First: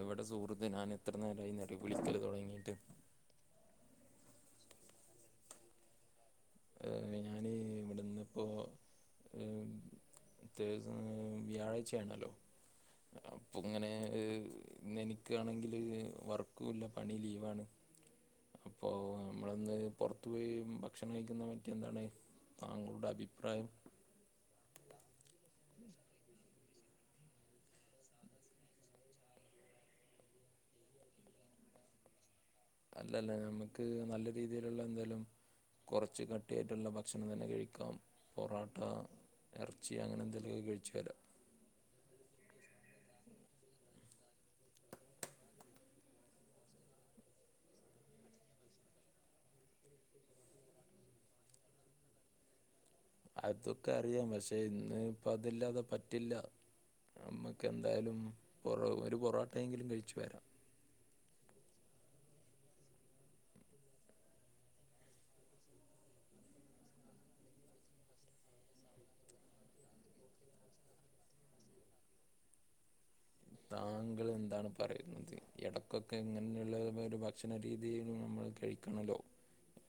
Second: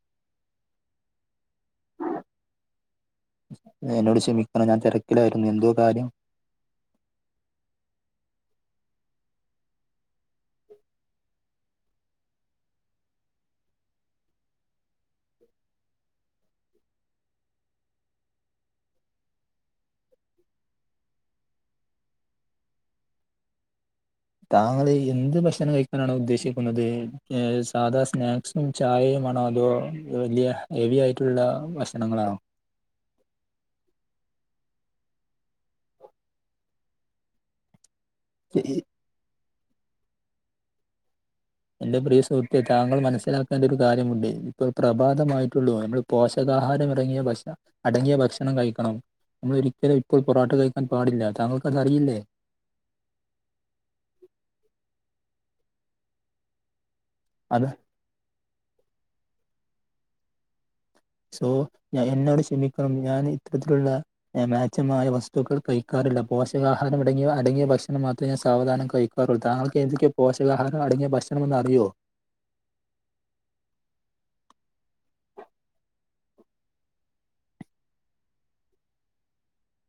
എവിടെ സുഹൃത്ത് ഞാൻ എത്ര നേരമായി എന്നറിയുവോ ഞാൻ വിളിക്കല് തുടങ്ങിയിട്ട്. എന്നോട് ക്ഷമിക്കണം ഞാൻ തിരക്കിലായിരുന്നു. എന്തോ കാര്യം ഞാന്ഇവിടുന്നിപ്പോ ഏഹ് തേസ് സമയം വ്യാഴാഴ്ചയാണല്ലോ? അപ്പൊ ഇങ്ങനെ ഏഹ് ഇന്നെനിക്കാണെങ്കില് വർക്കും ഇല്ല പണി ലീവാണ്. അപ്പൊ നമ്മളിന്ന് പുറത്തു പോയി ഭക്ഷണം കഴിക്കുന്ന പറ്റി എന്താണ്? താങ്കളുടെ അഭിപ്രായം? താങ്കൾ എന്ത് ഭക്ഷണം കഴിക്കാനാണ് ഉദ്ദേശിക്ക ക്കുന്നത് സാധാ സ്നാക്സും ചായയും ആണോ അതോ വലിയ ഹെവി ആയിട്ടുള്ള ഭക്ഷണങ്ങളാ അല്ലല്ല നമ്മുക്ക് നല്ല രീതിയിലുള്ള എന്തേലും കൊറച്ച് കട്ടിയായിട്ടുള്ള ഭക്ഷണം തന്നെ കഴിക്കാം പൊറോട്ട എറച്ചി അങ്ങനെ എന്തെലുമൊക്കെ കഴിച്ചാലോ എന്റെ പ്രിയ സുഹൃത്തെ താങ്കൾ മനസ്സിലാക്കേണ്ട ഒരു കാര്യമുണ്ട് ഇപ്പ പ്രഭാതമായിട്ടുള്ളു നമ്മള് പോഷകാഹാരം ഇറങ്ങിയ ഭക്ഷ അടങ്ങിയ ഭക്ഷണം കഴിക്കണം നമ്മൾളൊരിക്കലും ഇപ്പോൾ പൊറട്ട കഴിക്കാൻ പാടില്ല താങ്കൾക്ക് അത് അറിയില്ലേ അതൊക്കെ അറിയാം പക്ഷെ ഇന്ന് ഇപ്പ അതില്ലാതെ പറ്റില്ല അത് നമ്മക്ക് എന്തായാലും പൊറോ ഒരു പൊറോട്ടയെങ്കിലും കഴിച്ചു വരാം സോ ഞ എന്നോട് ക്ഷമിക്കണം ഞാൻ ഇത്തരത്തിലുള്ള ഞാൻ മേച്ചമായ വസ്തുക്കൾ കഴിക്കാറില്ല പോഷകാഹാരംടങ്ങിയ അടങ്ങിയ ഭക്ഷണം മാത്രേ ഞാൻ സാവധാനം കഴി ക്കാറുള്ളു തങ്കൾക്ക് എതൊക്കെയൊ പോഷകഹാരം അടങ്ങിയ ഭക്ഷണംമെന്ന് അറിയോ താങ്കൾ എന്താണ് പറയുന്നത് ഇടക്കൊക്കെ എങ്ങനെയുള്ള ഒരു ഭക്ഷണരീതിയിലും നമ്മള് കഴി കണ്ടോ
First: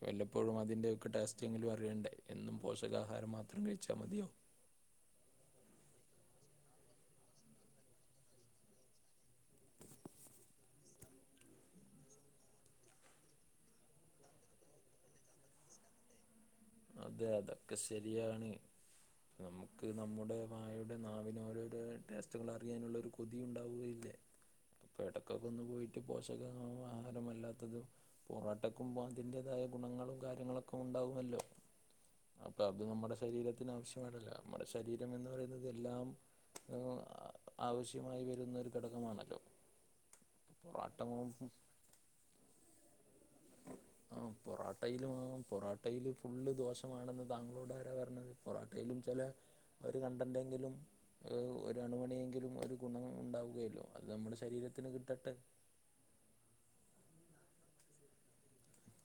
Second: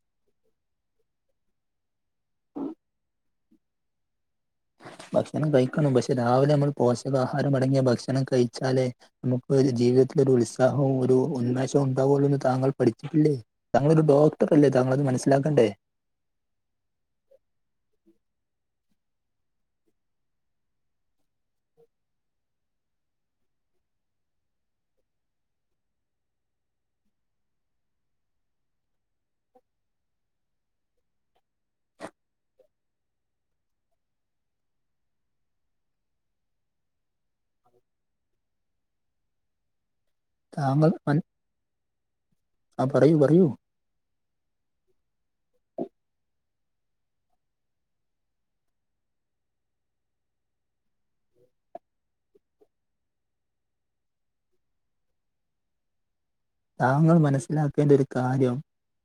വല്ലപ്പോഴും അതിന്റെയൊക്കെ ടെസ്റ്റെങ്കിലും അറിയണ്ടേ എന്നും പോഷകാഹാരം മാത്രം കഴിച്ചാ മതിയോ ഭക്ഷണം കഴിക്കണം പക്ഷെ രാവിലെ നമ്മള് പോഷകാഹാരം അടങ്ങിയ ഭക്ഷണം കഴിച്ചാലേ നമുക്ക് ഒരു ജീവിതത്തില് ഒരു ഉത്സാഹവും ഒരു ഉന്മേഷവും ഉണ്ടാവുളെന്ന് താങ്കൾ പഠിച്ചിട്ടില്ലേ താങ്ങളൊരു ഡോക്ടർ അല്ലേ തങ്ങളത് മനസ്സിലാക്കണ്ടേ അതെ അതൊക്കെ ശരിയാണ് നമുക്ക് നമ്മുടെ വായുടെ നാവിന് ഓരോരോ ടേസ്റ്റുകൾ അറിയാനുള്ളൊരു കൊ കൊതി ഉണ്ടാവുകയില്ലേ ഇടക്കൊക്കെ ഒന്ന് പോയിട്ട് പോഷക ആഹാരമല്ലാത്തതും പൊറോട്ടക്കും അതിൻ്റേതായ ഗുണങ്ങളും കാര്യങ്ങളൊക്കെ ഉണ്ടാകുമല്ലോ അപ്പ അത് നമ്മുടെ ശരീരത്തിന് ആവശ്യമല്ലല്ലോ നമ്മുടെ ശരീരം എന്ന് പറയുന്നത് എല്ലാം ആഹ് ആവശ്യമായി വരുന്നൊരു ഘടകമാണല്ലോ താങ്കൾ പൻ പൊറാട്ട ആഹ് പറയൂ പറയൂ ആഹ് പൊറോട്ടയിലും പൊറോട്ടയില് ഫുള്ള് ദോഷമാണെന്ന് താങ്കളോട് ആരാ പറഞ്ഞത് പൊറാട്ടയിലും ചില ഒരു കണ്ടന്റെങ്കിലും ഒരു അണുമണിയെങ്കിലും ഒരു ഗുണം ഉണ്ടാവുകയല്ലോ അത് നമ്മുടെ ശരീരത്തിന് കിട്ടട്ടെ താങ്കൾ മനസ്സിലാക്കേണ്ട ഒരു കാര്യം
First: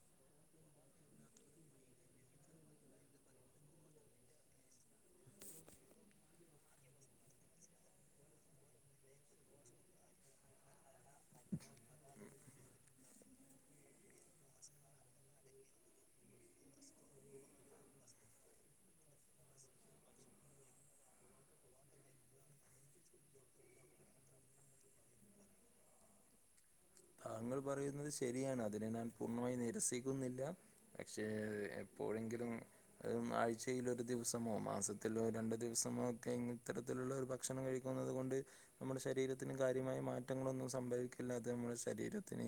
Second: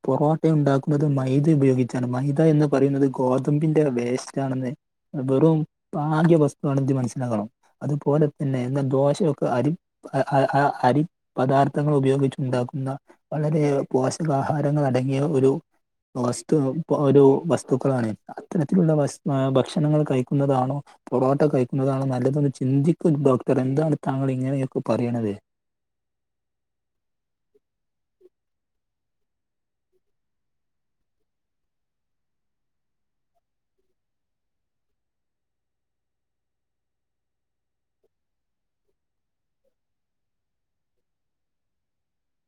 പൊറോട്ട ഉണ്ടാക്കുന്നത് മൈദ ഉപയോഗിച്ചാണ് മൈദ എന്ന് പറയുന്നത് ഗോതമ്പിന്റെ വേസ്റ്റാണെന്നേ വെറും പാക്യ വസ്തുവാണെത് മനസ്സിലാക്കണം അതുപോലെ തന്നെ എന്നും ദോശയൊക്കെ അരി അ അ അരി പദാർത്ഥങ്ങൾ ഉപയോഗിച്ചു ഉണ്ടാക്കുന്ന വളരെ പോഷകാഹാരങ്ങളടങ്ങിയ ഒരു വസ്തു ആവും ഓരോ വസ്തുക്കളാണ് അത്തരത്തിലുള്ള വസ്തു ഭക്ഷണങ്ങള് കഴിക്കുന്നതാണോ പൊറോട്ട കഴിക്കുന്നതാണോ നല്ലതെന്ന് ചിന്തിക്കു ഡോക്ടർ എന്താണ് താങ്കൾ ഇങ്ങനെയൊക്കെ പറയണത് താങ്കൾ പറയുന്നത് ശരിയാണ് അതിനെ ഞാൻ പൂർണ്ണമായി നിരസിക്കുന്നില്ല പക്ഷേ എപ്പോഴെങ്കിലും അഹ് ആഴ്ചയിൽ ഒരു ദിവസമോ മാസത്തിലോ രണ്ടു ദിവസമോ ഒക്കെ ഇങ്ങ് ഇത്തരത്തിലുള്ള ഒരു ഭ ഭക്ഷണം കഴിക്കുന്നത് കൊണ്ട് നമ്മുടെ ശരീരത്തിനും കാര്യമായ മാറ്റങ്ങളൊന്നും സംഭവിക്കില്ല അത് നമ്മുടെ ശ ശരീരത്തിന്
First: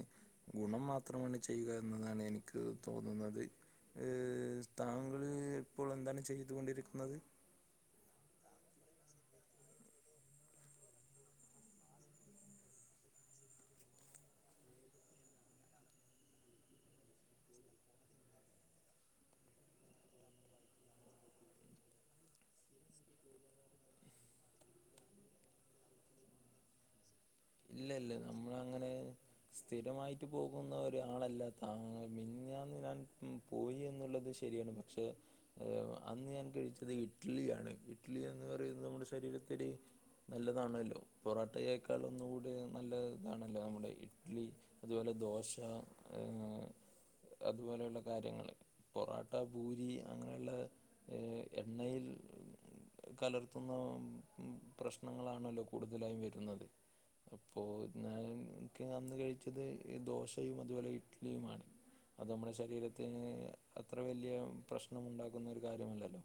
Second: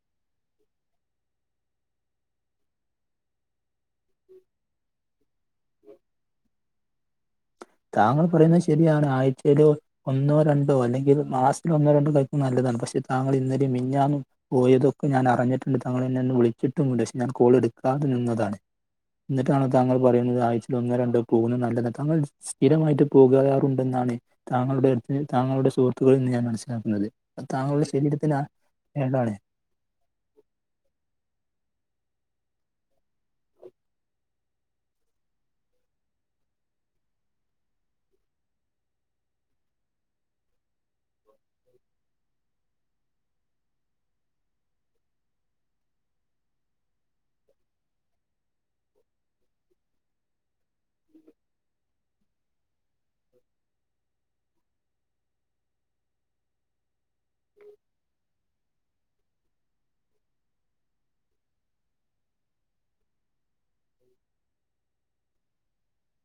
ഗുണം മാത്രമാണ് ചെയ്യുക എന്നതാണ് എനിക്ക് തോന്നുന്നത് എഹ് താങ്കൾ ഇപ്പോൾ എന്താണ് ചെയ്തുകൊണ്ടിരിക്കുന്നത് താങ്കൾ പറയുന്നത് ശരിയാണ് ആഴ്ചയില് ഒന്നോ രണ്ടോ അല്ലെങ്കിൽ മാസത്തില് ഒന്നോ രണ്ടോ കഴിക്കുന്ന നല്ലതാണ് പക്ഷെ താങ്കൾ ഇന്നലയും മിനഞ്ഞാന്നും പോയതൊക്കെ ഞാനറിഞ്ഞിട്ടുണ്ട് തങ്ങൾ എന്നെ ഒന്ന് വിളിച്ചിട്ടുമുണ്ട് പക്ഷെ ഞാൻ കോൾ എടുക്കാതെ നിന്നതാണ് എന്നിട്ടാണോ താങ്കൾ പറയുന്നത് ആഴ്ചയിൽ ഒന്നോ രണ്ടോ പോകുന്നത് നല്ലത് താങ്കൾ സ്ഥിരമായിട്ട് പോകാറുണ്ടെന്നാണ് താങ്കളുടെ അടുത്ത് താങ്കളുടെ സുഹൃത്തുക്കളിൽ നിന്ന് ഞാൻ മനസ്സിലാക്കുന്നത് താങ്കളുടെ ഇല്ലില്ല ശരീരത്തിന് നമ്മളങ്ങനെ കേടാണ് സ്ഥിരമായിട്ട് പോകുന്ന ഒരാളല്ല താങ്ങ മിനഞ്ഞാന്ന് ഞാൻ പോയി എന്നുള്ളത് ശരിയാണ് പ ക്ഷേ ഏഹ് അന്ന് ഞാൻ കഴിച്ചത് ഇഡ്ഡലിയാണ് ഇഡ്ഡലി എന്ന് പറയുന്നത് നമ്മുടെ ശരീരത്തിന് നല്ലതാണല്ലോ പൊറോട്ടയേക്കാളൊന്ന് കൂടി നല്ല ഇതാണല്ലോ നമ്മുടെ ഇഡ്ഡലി അതുപോലെ ദോശ അതുപോലെയുള്ള കാര്യങ്ങള് പൊറോട്ട പൂരി അങ്ങനെയുള്ള എണ്ണയിൽ കലർത്തുന്ന പ്രശ്നങ്ങളാണല്ലോ കൂടുതലായും വരുന്നത് അപ്പോ എന്നാലും ക്ക് അന്ന് കഴിച്ചത് ദോശയും അതുപോലെ ഇഡ്ഡലിയുമാണ് അത് നമ്മുടെ ശരീരത്തിന് അത്ര വലിയ പ്രശ്നമുണ്ടാക്കുന്ന ഒരു കാര്യമല്ലല്ലോ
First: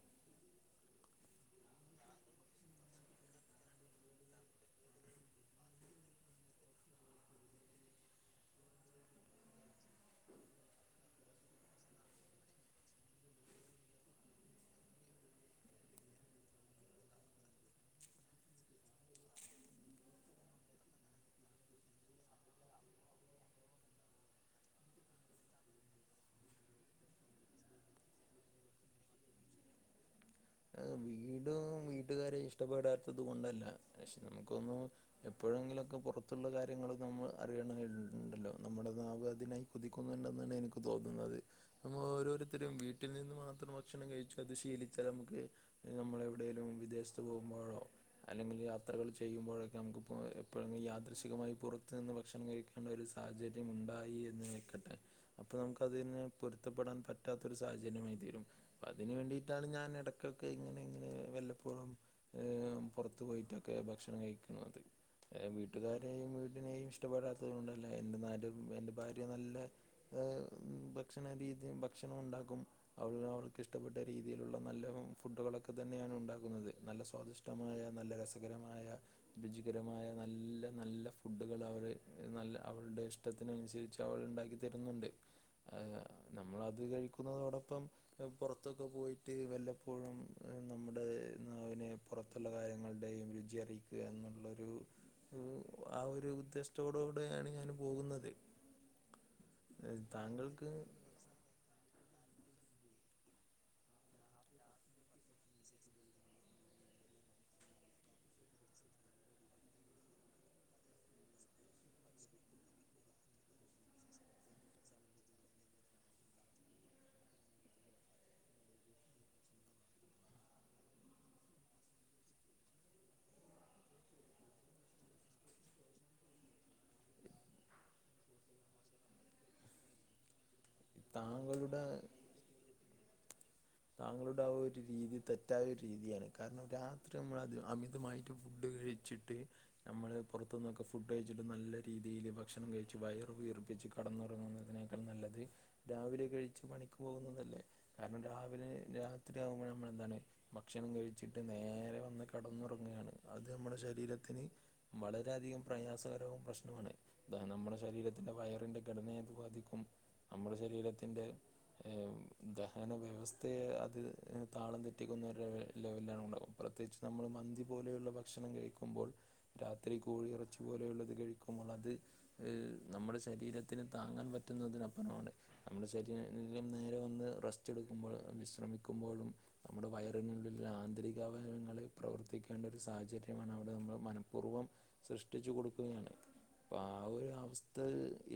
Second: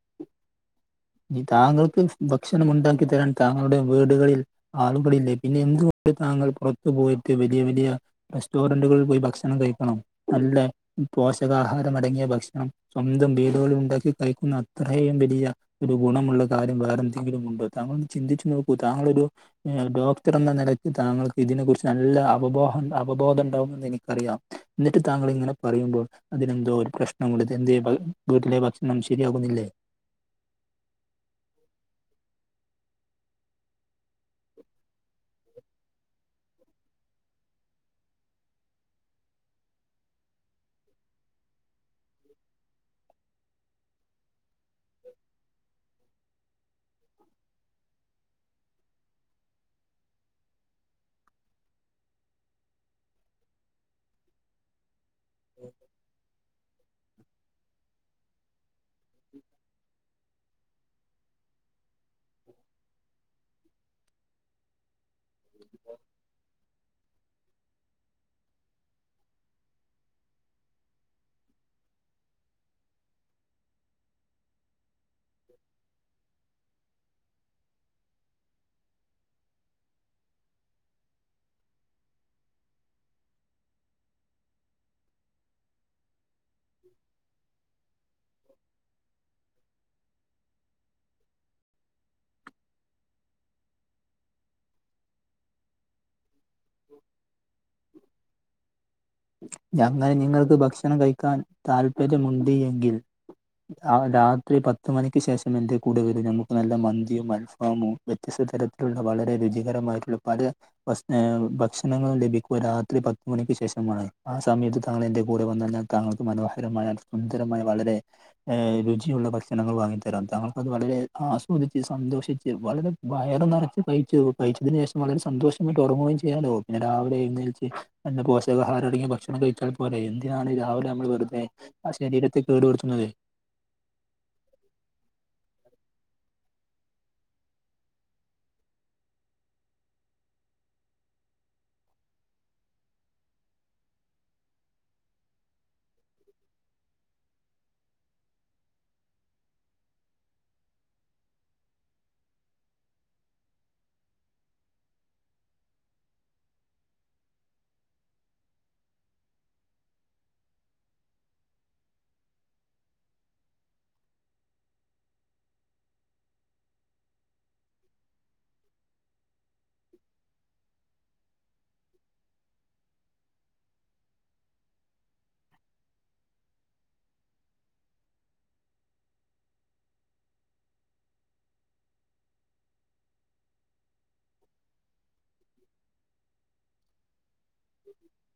താങ്കൾക്ക് ഭക്ഷണം ഉണ്ടാക്കി തരാൻ താങ്കളുടെ വീടുകളിൽ ആളുകളില്ലേ പിന്നെ എന്തുകൊണ്ട് താങ്കൾ പുറത്തു പോയിട്ട് വലിയ വലിയ റെസ്റ്റോറന്റുകളിൽ പോയി ഭക്ഷണം കഴിക്കണം നല്ല പോഷകാഹാരം അടങ്ങിയ ഭക്ഷണം സ്വന്തം വീടുകളിൽ ഉണ്ടാക്കി കഴിക്കുന്ന അത്രയും വലിയ ഒരു ഗുണമുള്ള കാര്യം വേറെന്തെങ്കിലുമുണ്ടോ? താങ്കളൊന്ന്ചിന്തിച്ചു നോക്കൂ. താങ്കളൊരു നീ ഒരു ഡോക്ടർ എന്ന നിലയ്ക്ക് താങ്കൾക്ക് ഇതിനെ കുറിച്ച് നല്ല അവബോഹം അവബോധം ഉണ്ടാവുമെന്ന് എനിക്കറിയാം ന്നിട്ട് താങ്കൾ ഇങ്ങനെ പറയുമ്പോൾ അതിനെന്തോ ഒരു പ്രശ്നം ഉണ്ട്. തെന്തേയ്‌ വീട്ടിലെ ഭക്ഷണം ശരിയാകുന്നില്ലേ ആഹ് വീടും വീട്ടുകാരെ ഇഷ്ടപ്പെടാത്തത് കൊണ്ടല്ല. പക്ഷെ നമുക്കൊന്നും എപ്പോഴെങ്കിലൊക്കെ പുറത്തുള്ള കാര്യങ്ങള് നമ്മള് അറിയണന്നുണ്ടല്ലോ നമ്മുടെ നാവ്‌ അതിനായി കൊതിക്കുന്നുണ്ടെന്നാണ് എനിക്ക് തോന്നുന്നത് പ്പമ്മ ഓരോരുത്തരും വീട്ടിൽ നിന്ന് മാത്രം ഭക്ഷണം കഴിച്ചു അത് ശീലിച്ചാൽ നമു ക്ക് നമ്മളെവിടേലും വിദേശത്ത് പോകുമ്പോഴോ അല്ലെങ്കിൽ യാത്രകൾ ചെയ്യുമ്പോഴൊക്കെ നമുക്ക്പ്പോ എപ്പോഴെങ്കിലും യാദൃശികമായി പുറത്തു നിന്ന് ഭക്ഷണം കഴി ക്കണ്ടൊരു സാഹചര്യം ഉണ്ടായി എന്ന് വെക്കട്ടെ അപ്പൊ നമുക്ക് അതിനെ പൊരുത്തപ്പെടാൻ പറ്റാത്തൊരു സാഹചര്യമായി തീരും. പ്പതിന് വേണ്ടിയിട്ടാണ് ഞാൻ എട ക്കൊക്കെ ഇങ്ങനെ ഇങ്ങനെ വല്ലപ്പോഴും ഇഹ്‌ പുറത്തു പോയിട്ടൊക്കെ ഭക്ഷണം കഴിക്ക്ന്നത് ഏഹ്., വീട്ടുകാരെയും വീടിനെയും ഇഷ്ടപ്പെടാത്തത്കൊണ്ടല്ല എന്തെന്നാലും എന്റെ ഭാര്യ നല്ല ആഹ് ഭക്ഷണ രീതിയും ഭക്ഷണമുണ്ടാക്കും അവനവർക്കിഷ്ടപ്പെട്ട രീതിയിലുള്ള നല്ല ഫുഡുകളൊക്കെ തന്നെയാണ് ഉണ്ടാക്കുന്നത്. നല്ല സ്വാദിഷ്ടമായ നല്ല രസകരമായ രുചികരമായ നല്ല നല്ല ഫുഡുകൾ അവര് നല്ല അവളുടെ ഇഷ് ഷ്ടത്തിനനുസരിച്ച് അവൾ ഇണ്ടാക്കി തരുന്നുണ്ട് അഹ്‌ അഹ് നമ്മളത് കഴിക്കുന്നതോടൊപ്പം ഇഹ്‌ പുറത്തൊക്കെ പോയിട്ട് വല്ല പ്പോഴും നമ്മുടെനാവിനെ പുറത്തുള്ള കാര്യങ്ങളുടെയും രുചി അറിയിക്കുക എന്നുള്ളൊരു രു ആഹ് ഒരു ഉദ്ദേശത്തോടു കൂടെയാണ് ഞാൻ പോകുന്നത് ഞങ്ങനെ നിങ്ങൾക്ക് താങ്കൾക്ക് ഭക്ഷണം കഴിക്കാൻ താല്പര്യമുണ്ട് എങ്കിൽ ആഹ്, രാത്രി പത്ത് മണിക്ക് ശേഷം എന്റെ കൂടെ വരൂ ന്നമ്മുക്ക് നല്ല മന്തിയും അൽഫാമും വ്യത്യസ്ത തരത്തിലുള്ള വളരെ രുചികരമായിട്ടുള്ള പല [unintelligible] ഭക്ഷണങ്ങളും ലഭിക്കുക രാത്രി പത്തുമണിക്ക് ശേഷ മാണ്. ആ സമയത്ത് താങ്കൾ എന്റെ കൂടെ വന്നാൽ ഞാൻ താങ്കൾക്ക് മനോഹരമായ സുന്ദരമായ വളരെ ഏഹ് രുചിയുള്ള ഭക്ഷണങ്ങൾ വാങ്ങിത്തരാം. താങ്കൾക്കത് വളരെ ആസ്വദിച്ച് സന്തോഷിച്ച് വളരെ വയറ് നെറച്ച് കഴിച്ചു കഴിച്ചതിനു ശേഷം വളരെ സന്തോഷമായിട്ട് ഒറങ്ങുകയും ചെയ്യാലോ പിന്നെ രാവിലെ എഴുന്നേൽച്ച് നല്ല പോഷകഹാരംഅടങ്ങിയ ഭക്ഷണം കഴിച്ചാൽ പോരെ, എന്തിനാണ് രാവിലെ ഞമ്മള് വെറുതെ താങ്കളുടെ ആ ശരീരത്തെ കേടു വെരുത്തുന്നത് താങ്കളുടെ ആ ഒരു രീതി തെറ്റായ ഒരു രീതിയാണ്. കാരണം രാത്രി നമ്മളധി അമിതമായിട്ട് ഫുഡ് കഴി ചിട്ട് നമ്മൾ പുറത്തുന്നൊക്കെ ഫുഡ് കഴിച്ചിട്ട് നല്ല രീതീല് ഭക്ഷണം കഴിച്ച് വയറ് വീർപ്പിച്ച് കടന്നുറങ്ങുന്നതിനേക്കാൾ നല്ലത് രാവിലെ കഴിച്ച് പണിക്ക് പോകുന്നതല്ലേ കാരണം രാ പിന്നെ രാത്രിയാവുമ്പോ ഞമ്മളെന്താണ് ഭക്ഷണം കഴിച്ചിട്ട് നേരെ വന്ന് കടന്നുറങ്ങുകയാണ്. അത് നമ്മടെ ശരീരത്തിന് വളരെയധികം പ്രയാസകരവും പ്രശ്നവുമാണ് ത നമ്മുടെ ശരീരത്തിന്റെ വയറിന്റെ ഘടനെയത് ബാധിക്കും നമ്മുടെ ശരീരത്തിന്റെ ഏഹ് ഉം ദഹന വ്യവസ്ഥ ത്തെ അത് എ താളം തെറ്റിക്കുന്നൊരു ലെവൽ ലെവെലാണ് ഉണ്ടാവപ്രത്യേകിച്ച് നമ്മൾ മന്തി പോലെയുള്ള ഭക്ഷണംകഴിക്കു ക്കുമ്പോൾ രാത്രി കോഴിയിറച്ചി പോലെയുള്ളത് കഴിക്കുമ്പോൾ അത് ഏ നമ്മുടെ ശരീരത്തിന് താങ്ങാൻ പറ്റുന്നതിനപ്പുറമാണ് നമ്മുടെ ശരീരം നേരെ വന്ന് റസ്റ്റെ ടുക്കുമ്പോഴ് വിശ്രമിക്കുമ്പോഴും നമ്മുടെ വയറിനുള്ളിലുള്ള ആന്തരിക അവയങ്ങള് പ്രവർത്തിക്കേണ്ട ഒരു സാഹചര്യമാണ് അവിടെ നമ്മള് മനഃപൂർവ്വം സൃഷ്ടിച്ചു കൊടുക്കുകയാണ് അപ്പ ആ ഒരു അവസ്ഥ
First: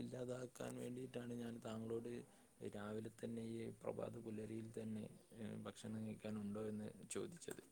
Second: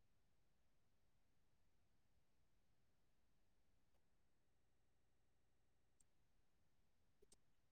ഇല്ലാതാക്കാൻ വേണ്ടിയിട്ടാണ് ഞാൻ താങ്കളോട് രാവിലെ തന്നെ ഈ പ്രഭാത പുലരിയിൽ തന്നെ ഭക്ഷണം കഴിക്കാനുണ്ടോയെന്ന് ചോദിച്ചത്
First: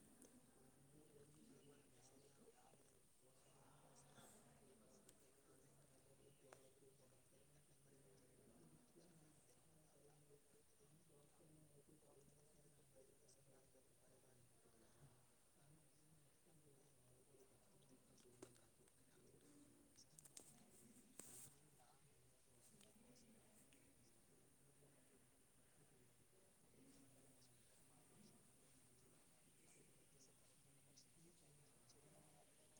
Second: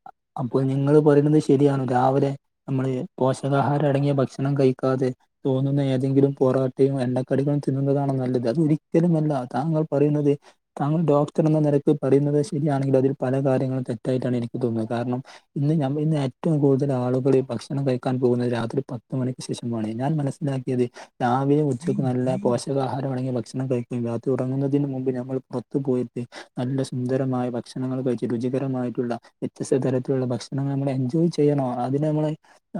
അപ്പോൾ നിങ്ങള് പറയുന്നത് ശരിയാണ് രാവിലെ നമ്മള് പോഷകാഹാരം അടങ്ങിയ ഭക്ഷണം കഴിക്കാതെ തോന്നുന്ന ഏതെങ്കിലും പൊറാട്ടയും എണ്ണക്കടികളും തിന്നുന്നതാണ് നല്ലത് അത ഒരിക്കലും അല്ല താങ്കൾ പറയുന്നത് താങ്കൾ ഡോക്ടർ എന്ന നിരക്ക് പറയുന്നത് ശരിയാണെങ്കിലും അതിൽ പല കാര്യങ്ങളും തെറ്റായിട്ടാണ് എനിക്ക് തോന്നുന്നത് കാരണം ഇന്ന് ഞ ഇന്ന് ഏറ്റവും കൂടുതൽ ആളുകൾ ഭക്ഷണം കഴിക്കാൻ പോകുന്നത് രാത്രി പത്ത് മണിക്ക് ശേഷംമാണ് ഞാൻ മന ന്നാക്കിയെത് രാവിലെ ഉച്ചയ്ക്ക് നല്ല പോഷകാഹാരംമാണെങ്കി ഭക്ഷണം കഴിക്കയും രാത്രി ഉറങ്ങുന്നതിന് മുമ്പ് ഞമ്മൾ പുറത്തു പോയിട്ട് നല്ല സുന്ദരമായ ഭക്ഷണങ്ങൾ കഴിച്ച് രുചികരമായിട്ടുള്ള വ്യത്യസ്ത തരത്തിലുള്ള ഭക്ഷണങ്ങൾ നമ്മൾ എൻജോയ് ചെയ്യണോ അതിന് നമ്മള്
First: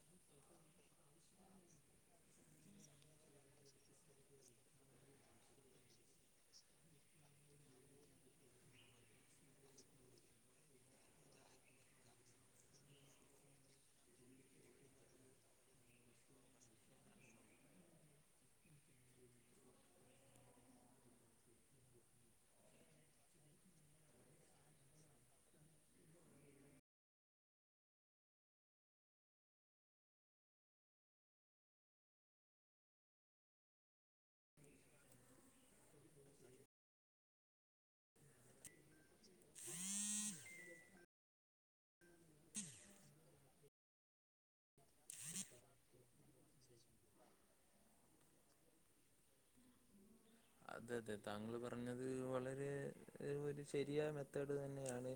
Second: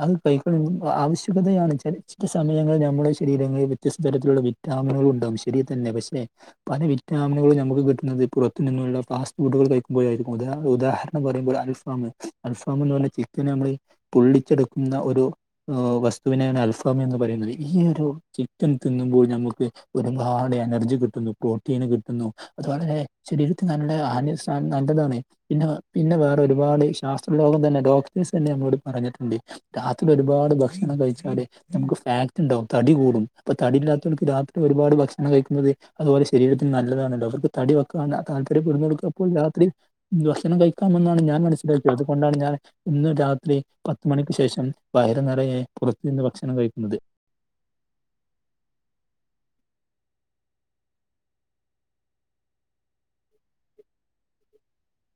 അത് കൈക്കളും ആവശ്യകതയാണ് ച ചില സമയങ്ങളിൽ നമ്മുടെ ശരീരങ്ങളിൽ വ്യത്യസ്ത തരത്തിലുള്ള വിറ്റാമിനുകൾ ഉണ്ടാവും ശരി തന്നെ പക്ഷെ പല വിറ്റാമിനുകളും നമുക്ക് കിട്ടുന്നത് പുറത്തു നിന്നുള്ള ഫാസ്റ്റ് ഫുഡുകൾ കഴിക്കുമ്പോഴായിക്കും ഉദാഹരണം അൽഫാം അൽഫാം എന്ന് പറഞ്ഞൽ ചിക്കൻ നമ്മള് പൊള്ളിച്ചെടുക്കുന്ന ഒരു വസ്തുവിനാണ് അൽഫാമി എന്ന് പറയുന്നത് ഈ ഒരു ചിക്കൻ തിന്നുമ്പോൾ നമുക്ക് ഒരുപാട് എനർജി കിട്ടുന്നു പ്രോട്ടീന് കിട്ടുന്നു അതുവളരെ ശരീരത്തിന് നല്ലെ ആ നല്ലതാണ് പിന്നെ പിന്നെ വേറൊരുപാട് ശാസ്ത്രലോകം തന്നെ ഡോക്ടേഴ്സ് തന്നെ നമ്മോട് പറഞ്ഞിട്ടുണ്ട് രാത്രി ഒരുപാട് ഭക്ഷണം കഴിച്ചാടെ നമുക്ക് ഫാറ്റ്‌ ഉണ്ടാവും തടി കൂടും അപ്പൊ തടിയില്ലാത്തവർക്ക് രാത്രി ഒരുപാട് ഭക്ഷണം കഴിക്കുന്നത് അതുപോലെ ശരീരത്തിന് നല്ലതാണല്ലോ അവർക്ക് തടി വെക്കാന താല്പര്യം പെ കൊടുക്കുകപ്പോൾ രാത്രി ഭക്ഷണം കയി ഞാൻ മനസ്സിലാക്കിയ അതുകൊണ്ടാണ് ഞാൻ ഇന്ന് രാത്രി പത്തുമണിക്ക് ശേഷം വയറ് നിറയെ പുറത്തു നിന്ന് ഭക്ഷണം കഴിക്കുന്നത് അതെ അതെ താങ്കൾ പറഞ്ഞത് വളരെ ഒരു ശെരിയായ മെത്തേഡ് തന്നെയാണ്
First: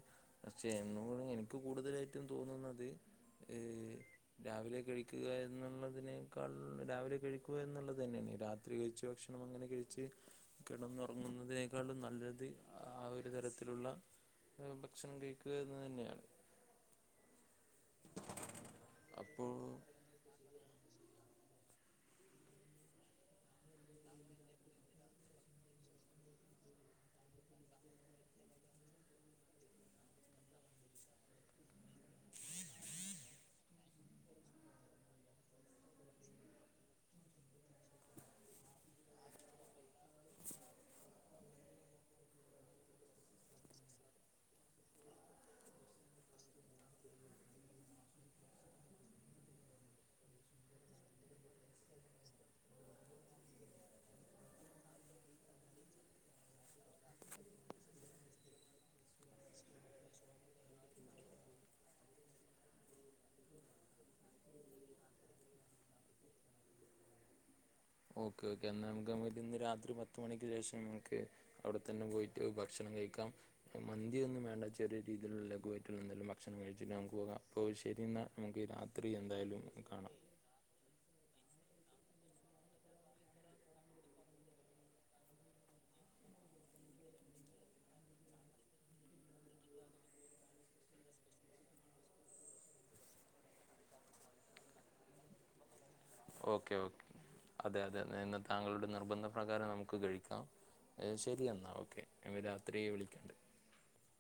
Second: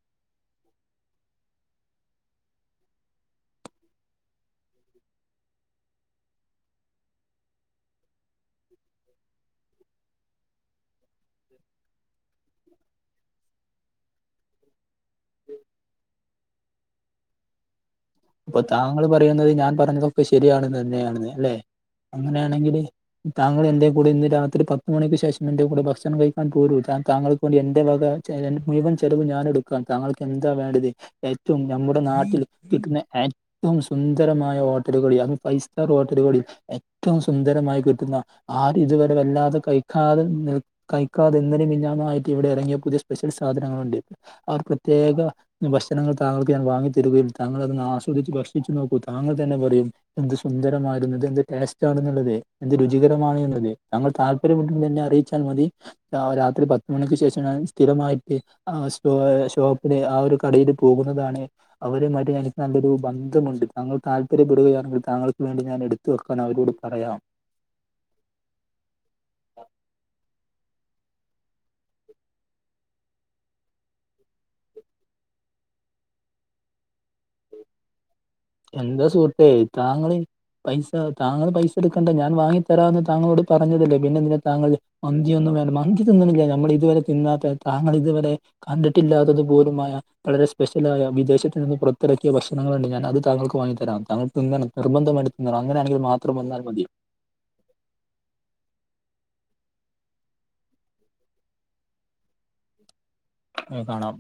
പക്ഷെ എന്നോട് എനിക്ക് കൂടുതലായിട്ടും തോന്നുന്നത് ഏർ രാവിലെ കഴിക്കുക എന്നുള്ളതിനേക്കാൾ രാവിലെ കഴിക്കുക എന്നുള്ളത് തന്നെയല്ലേ രാത് ഉപയോഗിച്ചഭക്ഷണം അങ്ങനെ കഴിച്ച് കിടന്നുറങ്ങുന്നതിനേക്കാളും നല്ലത് ആ ഒരു തരത്തിലുള്ള ഭക്ഷണം കഴിക്കുകഎന്നത് തന്നെയാണ് അപ്പൊ താങ്കൾ പറയുന്നത് ഞാൻ അപ്പോൾ പറഞ്ഞതൊക്കെ ശരിയാണെന്ന് തന്നെയാണെന്ന് അല്ലെ അങ്ങനെയാണെങ്കില് താങ്കൾ എന്റെയും കൂടെ ഇന്ന് രാത്രി പ ഒമ്പത് മണിക്ക് ശേഷം എന്റെ കൂടെ ഭക്ഷണം കഴിക്കാൻ പോലൂ താ താങ്കൾക്ക് വേ എന്റെ വക മുഴുവൻ ചിലവ് ഞാനെടുക്കും താങ്കൾക്ക് എന്താ വേണ്ടത് ഏറ്റവും നമ്മുടെ നാട്ടിൽ കിട്ടുന്നപിന്നെ ഏ സുന്ദരമായ ഹോട്ടലുകളിയാണ് ഫൈവ് സ്റ്റാർ ഹോട്ടലുകളിൽ ഏറ്റവും സുന്ദരമായി കിട്ടുന്ന ആര് ഇതുവരെ വല്ലാതെ കഴിക്കാതെ നി കൈക്കാതെഇന്നെലെയും മിനിഞ്ഞാന്ന്മായിട്ട് ഇവിടെ ഇറങ്ങിയ പുതിയ സ്പെഷ്യൽ സാധനങ്ങൾ ഉണ്ട് ആർ പ്രത്യേക ഭക്ഷണങ്ങൾ താങ്കൾക്ക് ഞാൻ വാങ്ങിത്തരികയും താങ്കൾഅത് സ്വദിച്ച കർഷിച്ചു നോക്കൂ താങ്കൾ തന്നെ പറയും എന്ത് സുന്ദരമായിരുന്നത് എന്ത് ടേസ്റ്റ് ണെന്നുള്ളത് എന്ത് രുചികരമാണെ ന്നുള്ളത് തൾ താപര്യം ഒരുമ തന്നെ അറിയിച്ചാൽ മതി രാത്രി പത്തുമണിക്ക് ശേഷംഞാൻ സ്ഥിരമായിട്ട് ആ ഷോപ്പില് ആ ഒരു കടൽ പോകുന്നതാണ് അവരെ മറ്റും എനിക്ക് നല്ലൊരു ബന്ധമുണ്ട് താങ്കൾ താല്പര്യപ്പെടുകയാണെങ്കിൽ താങ്കൾക്ക് വേണ്ടി ഞാൻ എടുത്ത് വെക്കാൻ അവരോട് പറയാം ഓക്കെ ഓക്കേ എന്നാ നമക്ക് ഇന്ന് രാത്രി പത്ത മണിക്ക് ശേഷം നമക്ക് അവിടെ തന്നെ പോയിട്ട് ഭക്ഷണം കഴിക്കാം മന്തിയൊന്നും വേണ്ട ചെറിയ രീതിയിലുള്ള ലഘുവായിട്ടുള്ള എന്തെലും ഭക്ഷണം കഴിച്ചിട്ട് നമുക്ക് പോകാം അപ്പോ ശരി എന്ന നമുക്ക് എന്താ രാത്രി സുഹൃത്തേ എന്തായാലും കാണാം താങ്കള് പൈസ താങ്കൾ പൈസ എടുക്കണ്ടേ ഞാൻ വാങ്ങി തരാമന്ന് താങ്കളോട് പറഞ്ഞതല്ലേ പിന്നെ ഇതിനെ താങ്കൾ മന്തിയൊന്നും വേണം മന്തി തിന്നണമെില്ല നമ്മൾ ഇതുവരെ തിന്നാത്ത താങ്കൾ ഇതുവരെ കണ്ടിട്ടില്ലാത്തതു പോലുമായ വളരെ സ്പെഷ്യലായ വിദേശത്ത് നിന്ന് പുറത്തിറക്കിയ ഭക്ഷണങ്ങളുണ്ട് ഞാൻ അത് തങ്കക്ക് വങ്ങി തരാം താങ്കൾ തിന്നണം നിർബന്ധമായിട്ട് തിന്നണം അങ്ങനൊണെങ്കം ഓക്കെ ഓക്കേ അതെ അതെ നിന്ന് താങ്കളുടെ നിർബന്ധ പ്ര്രകാരം നമുക്ക് കഴിക്കാം ശരി എന്നാൽ ഓക്കെ ഞൾ രാത്രി വിളികണ്ട് അഹ് കാണാം